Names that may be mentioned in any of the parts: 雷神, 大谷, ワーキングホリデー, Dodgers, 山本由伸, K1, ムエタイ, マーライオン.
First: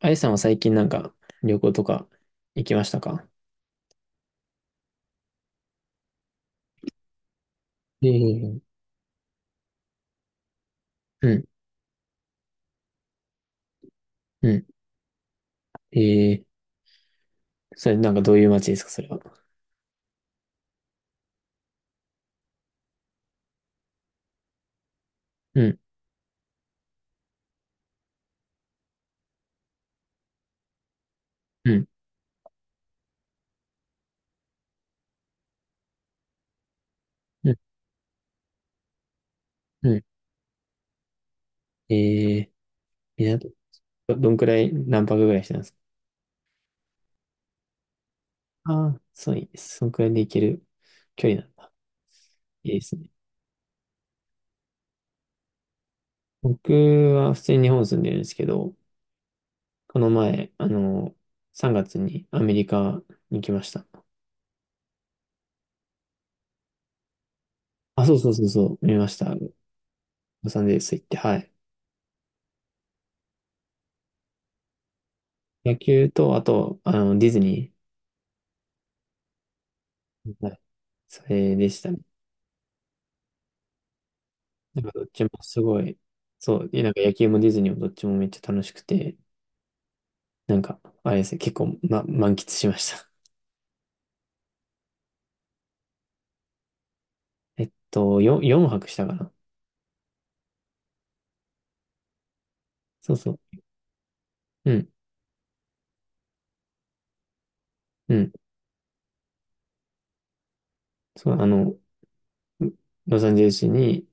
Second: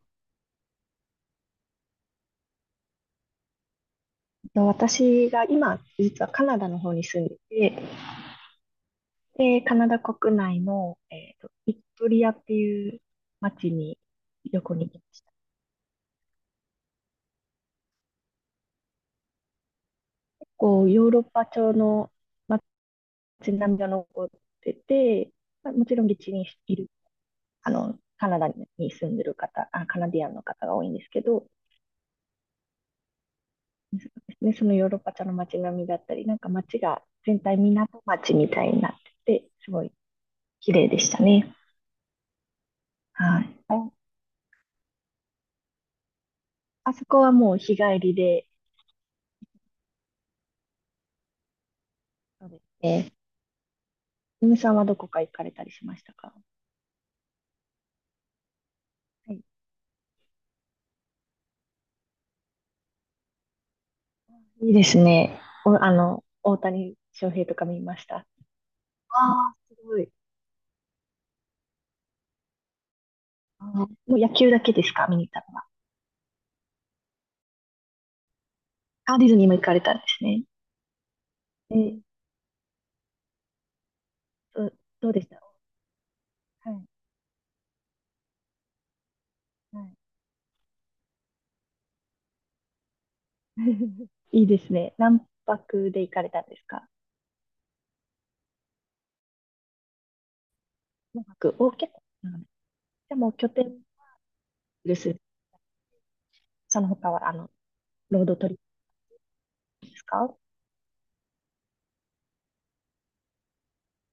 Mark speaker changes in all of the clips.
Speaker 1: あゆさんは最近なんか旅行とか行きましたか？
Speaker 2: と私が今、実はカナダの方に住んでて、
Speaker 1: ええ、
Speaker 2: で、カナダ国内の、
Speaker 1: うん、
Speaker 2: ビクトリアっていう町に
Speaker 1: う
Speaker 2: 旅
Speaker 1: ん。
Speaker 2: 行に行きました。
Speaker 1: ええ。それなんかどういう街ですか、それは？
Speaker 2: こう、ヨーロッパ調の町並みが残ってて、
Speaker 1: う
Speaker 2: まあ、
Speaker 1: ん、
Speaker 2: もちろん現地にいる、カナダに住んでる方、あ、カナディアンの方が多いんですけど、
Speaker 1: うん、
Speaker 2: でそのヨーロッパ調の街並みだったり、なんか町が全
Speaker 1: うん、
Speaker 2: 体港町みたいになってて、すご
Speaker 1: う
Speaker 2: い
Speaker 1: ん。
Speaker 2: 綺麗でしたね。
Speaker 1: えー。港、
Speaker 2: はい。あ
Speaker 1: どんくらい、何泊ぐらいしてたんですか？
Speaker 2: あそこはもう日帰りで、
Speaker 1: ああー、そういいです、そんくらいで行ける距離なんだ。
Speaker 2: そうです
Speaker 1: いいですね。
Speaker 2: ね。ゆみさんはどこか行かれたりしましたか？
Speaker 1: 僕は普通に日本住んでるんですけど、
Speaker 2: はい、
Speaker 1: この前、3月にアメリカに来ました。
Speaker 2: いいですね。お、大谷翔平とか見ま
Speaker 1: あ、
Speaker 2: し
Speaker 1: そ
Speaker 2: た。
Speaker 1: う
Speaker 2: あ
Speaker 1: そうそうそう、見ました。ロ
Speaker 2: あ、すごい。
Speaker 1: サンゼルス行って、はい。
Speaker 2: あはもう野球だけですか、見に行ったのは。
Speaker 1: 野球と、あと、ディズニ
Speaker 2: あ、ディズニーも行かれたんですね。
Speaker 1: ー、それで
Speaker 2: え
Speaker 1: した
Speaker 2: ー、
Speaker 1: ね。
Speaker 2: ど、
Speaker 1: なんかどっ
Speaker 2: どうで
Speaker 1: ち
Speaker 2: し
Speaker 1: も
Speaker 2: た？
Speaker 1: すごい、そう、
Speaker 2: は
Speaker 1: で
Speaker 2: い、
Speaker 1: なんか野球もディズニーもどっちもめっちゃ楽しくて、
Speaker 2: は
Speaker 1: なんか、あれですね、結構、ま、満喫しました。
Speaker 2: い。いいですね。何泊で行かれたんですか？
Speaker 1: 4、4泊したかな。
Speaker 2: 何泊お、結構長め
Speaker 1: そ
Speaker 2: で
Speaker 1: うそ
Speaker 2: も拠
Speaker 1: う。
Speaker 2: 点
Speaker 1: うん、
Speaker 2: です。その他は、
Speaker 1: う
Speaker 2: ロー
Speaker 1: ん。
Speaker 2: ドトリップですか？
Speaker 1: そう、ロサンゼルスに、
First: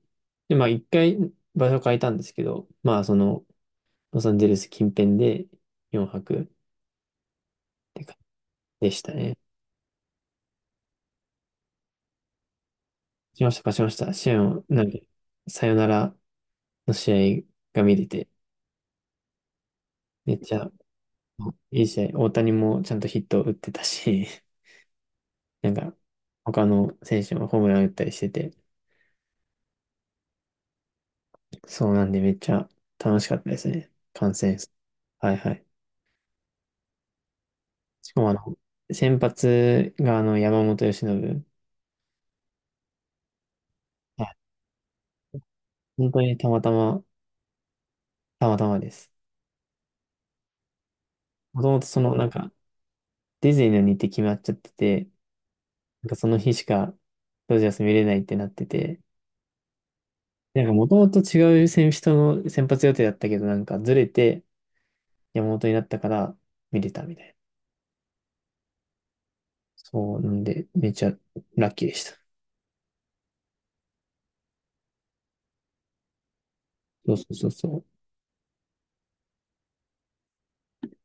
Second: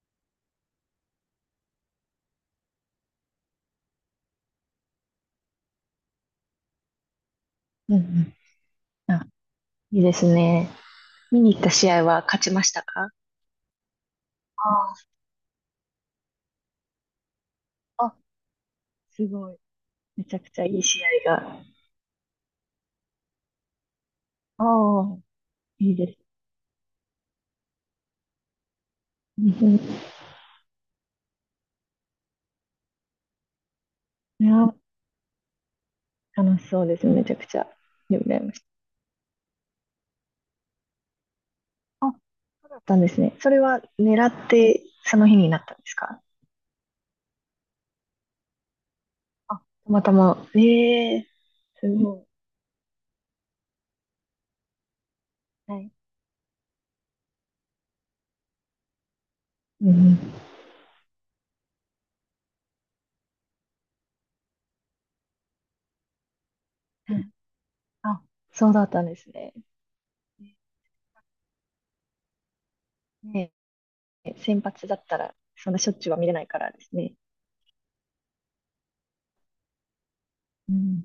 Speaker 1: で、まあ一回場所変えたんですけど、まあロサンゼルス近辺で4泊っ
Speaker 2: う
Speaker 1: て感
Speaker 2: ん
Speaker 1: じでし
Speaker 2: う
Speaker 1: た
Speaker 2: ん。あ、
Speaker 1: ね。
Speaker 2: いいですね。見に行った試合は勝ちましたか？
Speaker 1: しました、勝ちました。試合を、なんか、
Speaker 2: あ
Speaker 1: さよならの試合が見れ
Speaker 2: あ。
Speaker 1: て、
Speaker 2: すごい。めち
Speaker 1: めっ
Speaker 2: ゃく
Speaker 1: ち
Speaker 2: ちゃ
Speaker 1: ゃ
Speaker 2: いい試合が。
Speaker 1: いい試合、大谷もちゃんとヒット打ってたし、
Speaker 2: ああ、
Speaker 1: なん
Speaker 2: い
Speaker 1: か、
Speaker 2: いです。
Speaker 1: 他の選手もホームラン打ったりしてて、
Speaker 2: うん、い
Speaker 1: そうなんでめっちゃ楽しかったですね。観戦。
Speaker 2: や、
Speaker 1: はいはい。
Speaker 2: 楽しそうですね。めちゃくちゃ。
Speaker 1: しか
Speaker 2: で、
Speaker 1: も
Speaker 2: 羨ましい。
Speaker 1: 先発が山本由伸。
Speaker 2: あ、そうだったんですね。それは狙
Speaker 1: はい、
Speaker 2: って、その日になったんです
Speaker 1: 本当
Speaker 2: か？
Speaker 1: にたまたま、たまたまです。
Speaker 2: あ、たまたま。ええ、
Speaker 1: もともと
Speaker 2: すご
Speaker 1: なんか、ディズニーの日程決まっちゃってて、
Speaker 2: い。はい。
Speaker 1: なんかその日しか、ドジャース見れないってなってて、
Speaker 2: うん
Speaker 1: なんかもともと違う選手との先発予定だったけど、なんかずれて、山本になったから見れたみ
Speaker 2: う
Speaker 1: たい
Speaker 2: ん。
Speaker 1: な。
Speaker 2: あ、そうだったんですね。
Speaker 1: そう、なんで、めちゃラッキーでした。
Speaker 2: ね、え、先発だったら、そんなしょっちゅうは見れないからです
Speaker 1: そ
Speaker 2: ね。
Speaker 1: うそうそうそう。
Speaker 2: うん。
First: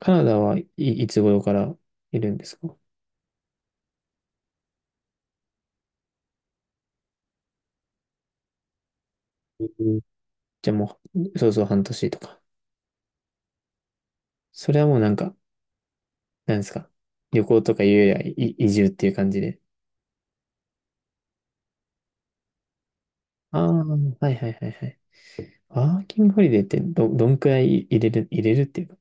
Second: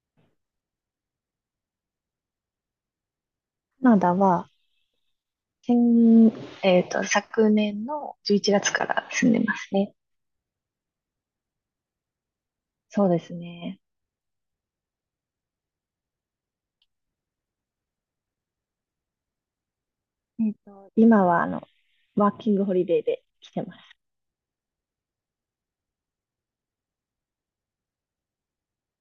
Speaker 1: カナダ、はい、いつ頃からいるんですか？
Speaker 2: カナダは、先、昨年の11月から住んでますね。
Speaker 1: うん。じゃあもう、そうそう半年とか。
Speaker 2: そうですね。
Speaker 1: それはもうなんか、なんですか。旅行とかいうより、はい、移住っていう感じで。
Speaker 2: 今はワーキングホリデーで来
Speaker 1: あ
Speaker 2: て
Speaker 1: あ、
Speaker 2: ます。
Speaker 1: はいはいはいはい。ワーキングホリデーってどんくらい入れる、入れるっていうか。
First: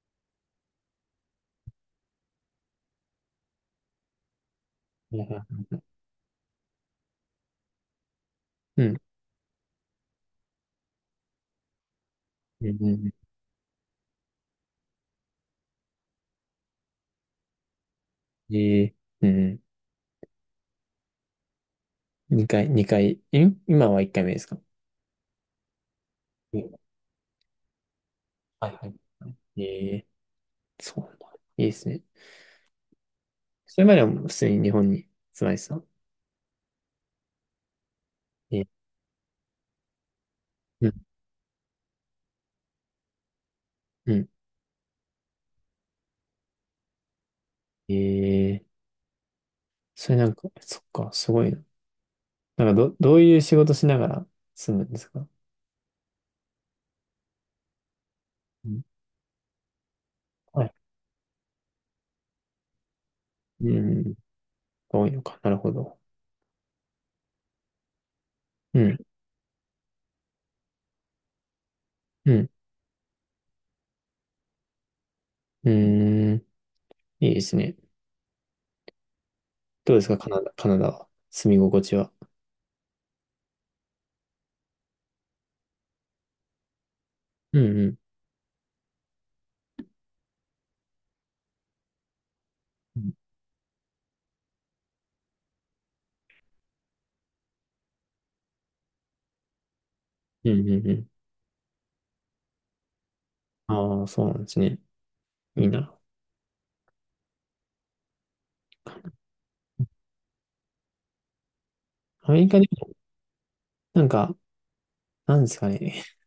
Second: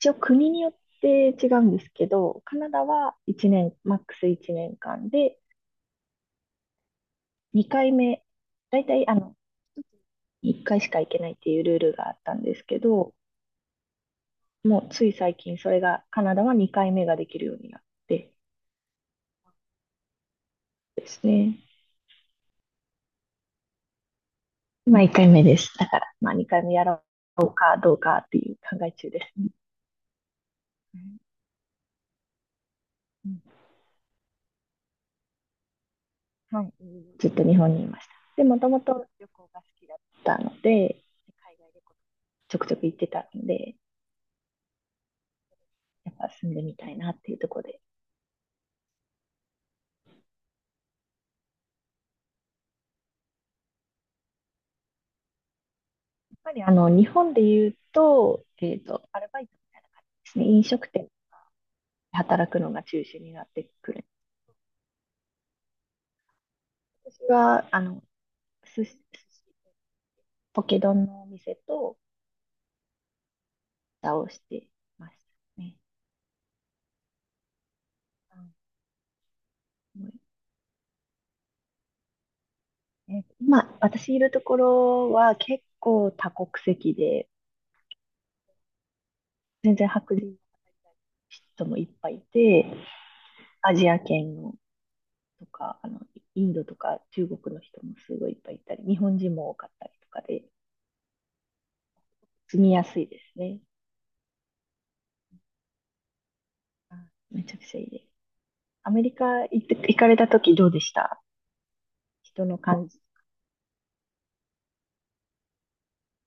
Speaker 2: 一応国によって違うんですけど、カナダは1年、マックス1年間
Speaker 1: いや、
Speaker 2: で、2回目、だ
Speaker 1: う
Speaker 2: いた
Speaker 1: ん。
Speaker 2: い1回しか行けないっていうルールがあったんです
Speaker 1: うんう
Speaker 2: け
Speaker 1: んう
Speaker 2: ど、
Speaker 1: ん、
Speaker 2: もうつい最近それが、カナダは2回目ができるようになって
Speaker 1: ええ、うん。
Speaker 2: ですね。
Speaker 1: 2回、今は1回目ですか？
Speaker 2: 今1回目です。だから、まあ
Speaker 1: う
Speaker 2: 2回
Speaker 1: ん。
Speaker 2: 目やろうかどうかっていう
Speaker 1: はい
Speaker 2: 考
Speaker 1: は
Speaker 2: え中ですね。
Speaker 1: い。ええ、
Speaker 2: う
Speaker 1: そうなん
Speaker 2: ん、
Speaker 1: だ。いいですね。それまでは普通に日本に住まれてたの？
Speaker 2: はい。ずっと日本にいました。で、
Speaker 1: え
Speaker 2: も
Speaker 1: ー。
Speaker 2: ともと旅行が好きだったの
Speaker 1: うん
Speaker 2: で、海外旅行ちょくちょく行ってたので、
Speaker 1: うん。
Speaker 2: やっぱ住んでみたいなっていうところで、や
Speaker 1: えー、それなんか、そっか、すごいな。なんかどういう仕事しながら住むんですか？
Speaker 2: っぱりあの日本で言うと、
Speaker 1: うん、
Speaker 2: アルバイトみたいな感じですね、
Speaker 1: は
Speaker 2: 飲
Speaker 1: い。
Speaker 2: 食店で働くのが中心になっ
Speaker 1: う
Speaker 2: てくる。
Speaker 1: ん。多いのか。なるほど。
Speaker 2: 私はあの
Speaker 1: うん。
Speaker 2: 寿司ポケ丼のお店と
Speaker 1: うん。
Speaker 2: 蓋をしてました
Speaker 1: う
Speaker 2: ね。
Speaker 1: ーん。いいですね。どう
Speaker 2: う
Speaker 1: ですか、
Speaker 2: ん、
Speaker 1: カナダは。住み心地は。
Speaker 2: え今、私いるところは結構多国籍で、
Speaker 1: うんうん。
Speaker 2: 全然白人の人もいっぱいいて、
Speaker 1: うん
Speaker 2: アジア圏のとか、インドとか中国の人もすごいいっぱいいたり、日本人も多かったりとかで、
Speaker 1: うんうん、うん。
Speaker 2: 住みやすいですね。
Speaker 1: ああ、そうなんですね。いいな。
Speaker 2: あ、めちゃくちゃいいです。アメリカ行って、行かれた時どうでした？
Speaker 1: アメ
Speaker 2: 人
Speaker 1: リ
Speaker 2: の
Speaker 1: カで、
Speaker 2: 感じ。
Speaker 1: なんか、なんですかね。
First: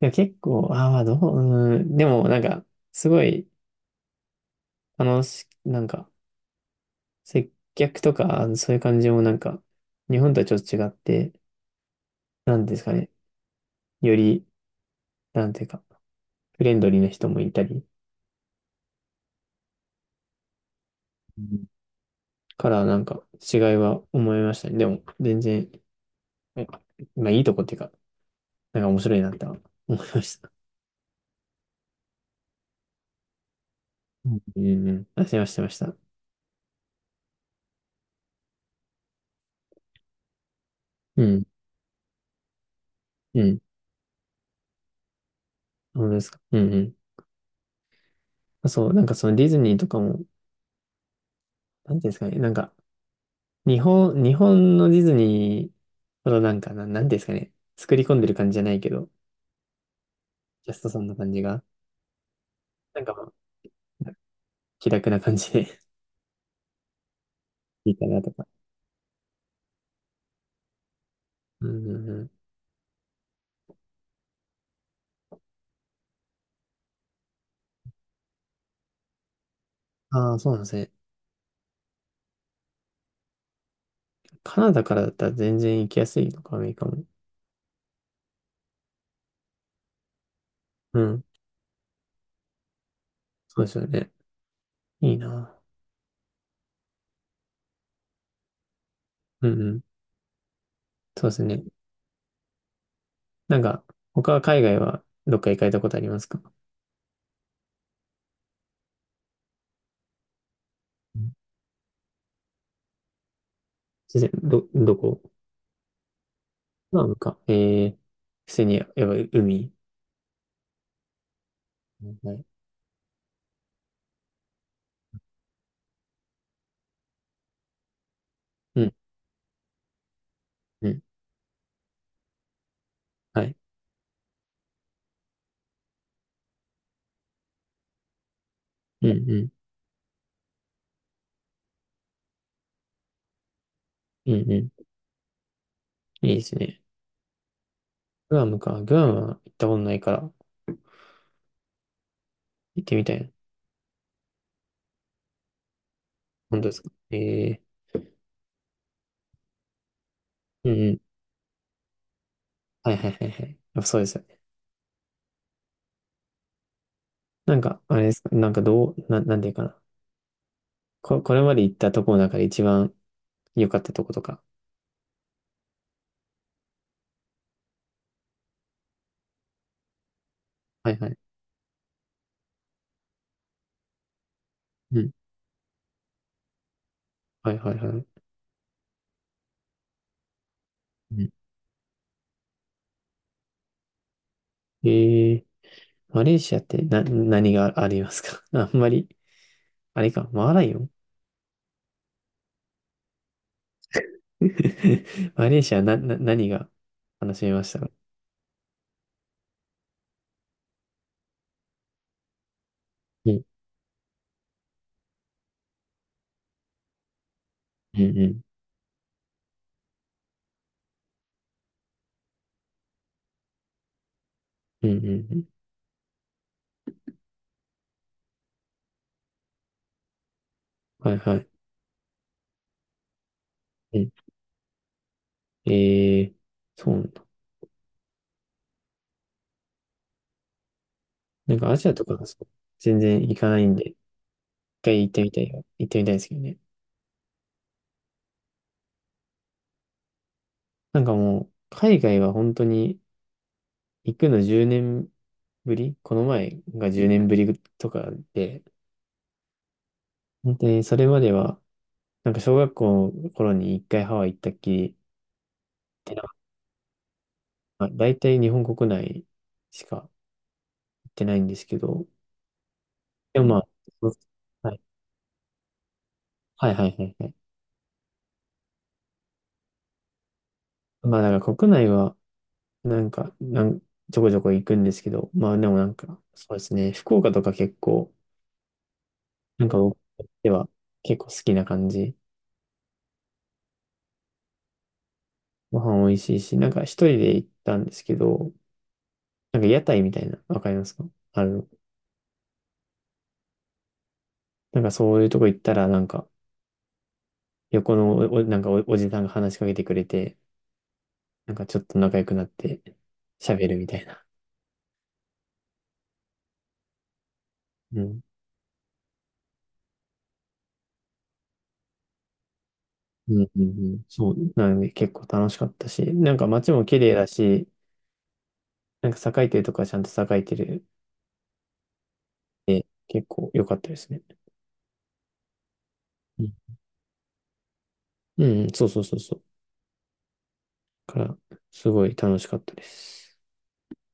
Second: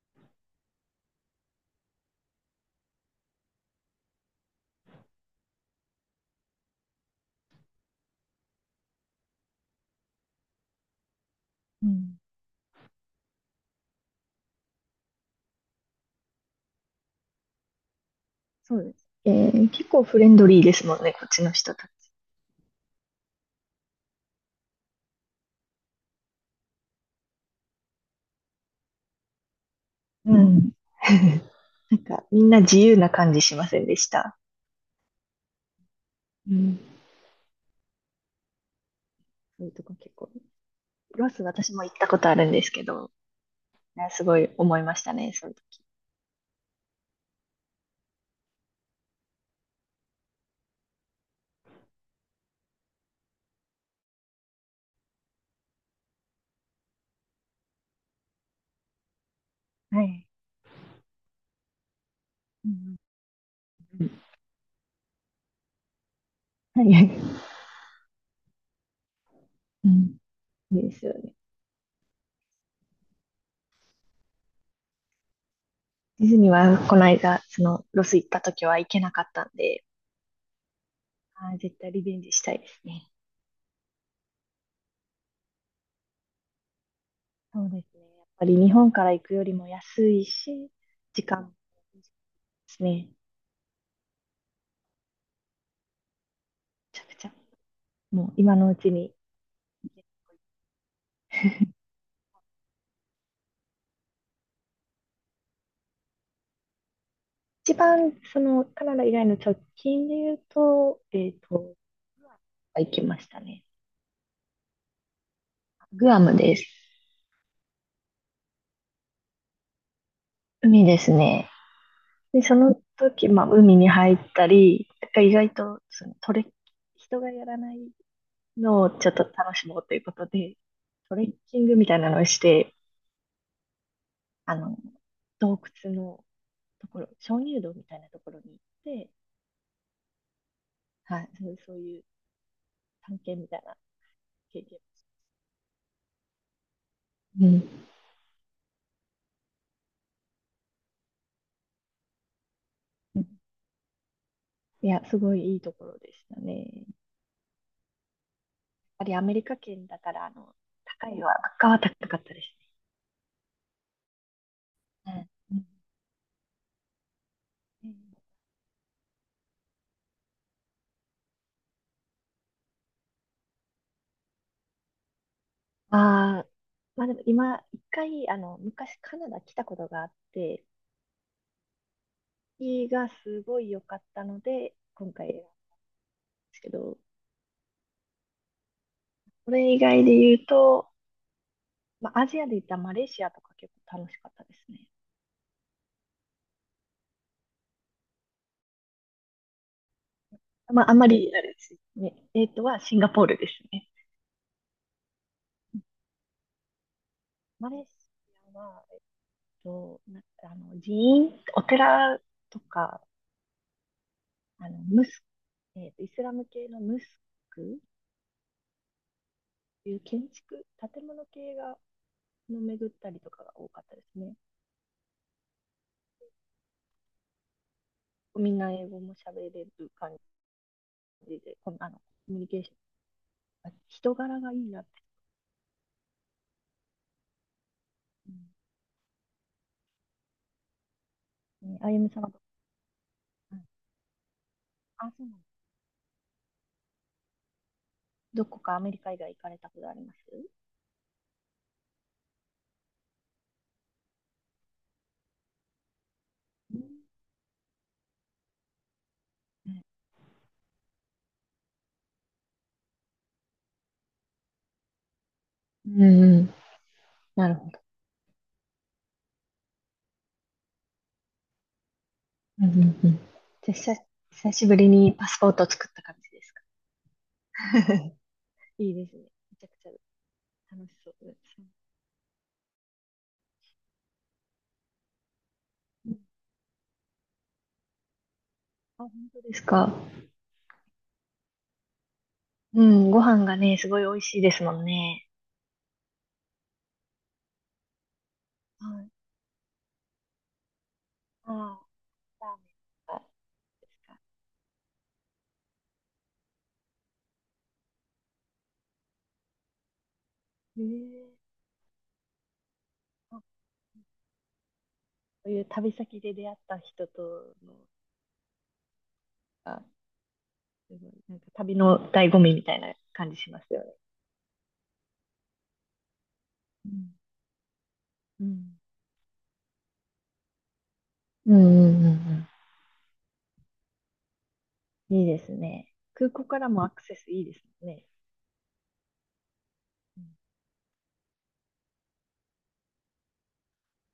Speaker 1: いや、結構、ああ、どう、うーん。でも、なんか、すごい楽し、なんか、接客とか、そういう感じもなんか、日本とはちょっと違って、
Speaker 2: うん。
Speaker 1: なんですかね、より、なんていうか、フレンドリーな人もいたり、
Speaker 2: そうです。えー結構フレンドリーですもんね、こっ
Speaker 1: う
Speaker 2: ちの
Speaker 1: ん。
Speaker 2: 人たち。
Speaker 1: からなんか違いは思いましたね。でも、全然、えまあいいとこっていうか、なんか面白いなって思いま
Speaker 2: う
Speaker 1: し
Speaker 2: う
Speaker 1: た。
Speaker 2: ん。なんか、みんな自由な感じしませんでし
Speaker 1: う
Speaker 2: た？
Speaker 1: んうんうん。あ、してました、してました。
Speaker 2: うん。そういうとこ結構。
Speaker 1: う
Speaker 2: ロス
Speaker 1: ん、
Speaker 2: 私も行ったことあるんですけど、
Speaker 1: うん。
Speaker 2: ね、すごい思いましたね、その時。
Speaker 1: 本当ですか。うんうん。あ、そう、なんかそのディズニーとかも、なんていうんですかね、なんか、日本のディズニーほどなんか、なんていうんですかね、作り込んでる感じじゃないけど、
Speaker 2: はい。
Speaker 1: ジャストさんの感じが、
Speaker 2: うん、
Speaker 1: なんかまあ、気楽な感じで
Speaker 2: はいはい、
Speaker 1: いいかなとか。
Speaker 2: うん、いいですよね。
Speaker 1: うんうんうん。
Speaker 2: ディズニーはこの間、そのロス行った時は行けなかったんで、
Speaker 1: ああ、そうなんですね。
Speaker 2: あー絶対リベンジしたいですね。
Speaker 1: カナダからだったら全然行きやすいのか、アメリカも。
Speaker 2: そうですね。やっぱり日本から行くよりも安いし、
Speaker 1: うん。
Speaker 2: 時間もいですね。め
Speaker 1: そうですよね。いいな。
Speaker 2: ちゃくちゃ。もう今のうちに。
Speaker 1: うんうん。そうですね。なんか、他は海外はどっか行かれたことありますか？
Speaker 2: 一番そのカナダ以外の直近で言うと、
Speaker 1: うん。
Speaker 2: グアムは行きましたね。
Speaker 1: 全然、どこ。
Speaker 2: グアムです。
Speaker 1: まあなムか。えー、普通に、やっぱ海。
Speaker 2: 海ですね。
Speaker 1: は
Speaker 2: で、
Speaker 1: い。
Speaker 2: その時、まあ、海に入ったり、なんか意外とそのトレッ、人がやらない
Speaker 1: う
Speaker 2: のを
Speaker 1: ん、
Speaker 2: ちょっと楽しもうということで、
Speaker 1: うん。
Speaker 2: トレッキングみたいなのをして、
Speaker 1: はい。
Speaker 2: あの、洞窟のところ、鍾乳洞みたいなところに行っ
Speaker 1: う
Speaker 2: て、
Speaker 1: ん、うん。
Speaker 2: はい、そうそういう探検みたいな
Speaker 1: うん、う
Speaker 2: 経験で
Speaker 1: ん。
Speaker 2: す。
Speaker 1: いいですね。
Speaker 2: うん。
Speaker 1: グアムか。グアムは行ったことないから、行ってみた
Speaker 2: う
Speaker 1: いな。
Speaker 2: ん、いや、すごいいいところでした
Speaker 1: 本
Speaker 2: ね。
Speaker 1: 当です
Speaker 2: やっ
Speaker 1: か？えー、
Speaker 2: ぱりアメリカ圏だから、
Speaker 1: うん、うん、
Speaker 2: 高いは、物価は高かったです
Speaker 1: はいはいはいはい。あ、そうですよね。
Speaker 2: ね。うん
Speaker 1: なんか、
Speaker 2: うん、
Speaker 1: あれですか、なんかどう、なんていうかな。これまで行ったとこの中で一番良かったとことか。
Speaker 2: ああ、まあでも今、一回、昔カナダ来たことがあって、
Speaker 1: はいはい。
Speaker 2: 日がすごい良かったので、
Speaker 1: うん。
Speaker 2: 今回選んだんですけど、
Speaker 1: はいはいはい。
Speaker 2: これ以外で言うと、
Speaker 1: うん、
Speaker 2: まあアジアで言ったらマレーシアとか結構楽しかったです
Speaker 1: え
Speaker 2: ね。
Speaker 1: ー、マレーシアって何がありますか？ あんまり、あれか、マーライオ
Speaker 2: ま
Speaker 1: ン
Speaker 2: ああんまり、あれですね。えっとはシンガポールですね。
Speaker 1: マレーシア何が楽しめま
Speaker 2: マ
Speaker 1: し
Speaker 2: レ
Speaker 1: た
Speaker 2: ー
Speaker 1: か？
Speaker 2: シアは、な、寺院、お寺とか、
Speaker 1: うん、
Speaker 2: ムス、イスラム系のムスクっ
Speaker 1: うん、うん、
Speaker 2: ていう建築、建物系が、の巡ったりとかが多かったですね。
Speaker 1: うん、うんうん。
Speaker 2: みんな英語も喋れる感
Speaker 1: はいは
Speaker 2: じ
Speaker 1: い。
Speaker 2: で、このあのコミュニケーション、
Speaker 1: うん、
Speaker 2: 人柄がいいなって。
Speaker 1: えー、そうなんだ。
Speaker 2: うん、
Speaker 1: なんかア
Speaker 2: ね、
Speaker 1: ジ
Speaker 2: あ
Speaker 1: ア
Speaker 2: ゆ
Speaker 1: と
Speaker 2: み
Speaker 1: か
Speaker 2: さん
Speaker 1: が
Speaker 2: は
Speaker 1: そ
Speaker 2: ど,、
Speaker 1: う、全然行かないんで、一回行
Speaker 2: あ、
Speaker 1: って
Speaker 2: そう
Speaker 1: み
Speaker 2: なん
Speaker 1: た
Speaker 2: だ。
Speaker 1: いよ。行ってみたいですけどね。
Speaker 2: どこかアメリカ以外行かれたことあります？
Speaker 1: なんかもう、海外は本当に行くの10年ぶり、この前が10年ぶりとかで、本当にそれまでは、なんか小学校の頃に一回ハワイ行ったっきり
Speaker 2: う
Speaker 1: で、な
Speaker 2: んうん。なるほど。
Speaker 1: んか大体日本国内しか行ってないんですけど、
Speaker 2: うんうんうん、
Speaker 1: でもまあ、
Speaker 2: じゃあ
Speaker 1: そう、
Speaker 2: 久し
Speaker 1: は
Speaker 2: ぶ
Speaker 1: い
Speaker 2: りにパスポートを作った感じですか。
Speaker 1: はいはいはいはい。
Speaker 2: いいですね。めちゃくちゃ楽しそ
Speaker 1: まあ
Speaker 2: うで
Speaker 1: だから
Speaker 2: す。
Speaker 1: 国内は、なんか、ちょこちょこ行くんですけど、まあでもなん
Speaker 2: うん、
Speaker 1: か、そうですね、福岡とか結構、
Speaker 2: あ、本当です
Speaker 1: なんか
Speaker 2: か。
Speaker 1: 僕としては結構好きな感じ。
Speaker 2: うん、ご飯がね、すごい美味しいですもんね。
Speaker 1: ご飯美味しいし、なんか一人で行ったんですけど、
Speaker 2: はい。
Speaker 1: なんか屋台みたいな、わかりますか？あ
Speaker 2: あ
Speaker 1: の、
Speaker 2: あ、ラーメンとかですか。
Speaker 1: なんかそういうとこ行ったら、なんか横のなんかおじさんが話しかけてくれて、
Speaker 2: へえ、
Speaker 1: なんかちょっと仲良くなって喋るみたいな。
Speaker 2: そういう旅先で出会った人との
Speaker 1: うん。
Speaker 2: が、すごいなんか旅の醍醐味みたいな感
Speaker 1: う
Speaker 2: じ
Speaker 1: んう
Speaker 2: し
Speaker 1: ん
Speaker 2: ま
Speaker 1: う
Speaker 2: すよね。
Speaker 1: ん。そう。なんで結構楽しかったし、なんか街も
Speaker 2: う
Speaker 1: 綺麗
Speaker 2: ん。
Speaker 1: だし、
Speaker 2: うん
Speaker 1: なんか栄えてるとかちゃんと栄えてる、
Speaker 2: うんうん、うん
Speaker 1: 結構良かったですね。
Speaker 2: うん。いいですね。空
Speaker 1: う
Speaker 2: 港
Speaker 1: ん、
Speaker 2: からもアクセスいいですね。
Speaker 1: うんうん、そうそうそうそう。
Speaker 2: うん
Speaker 1: から、すごい楽しかったです。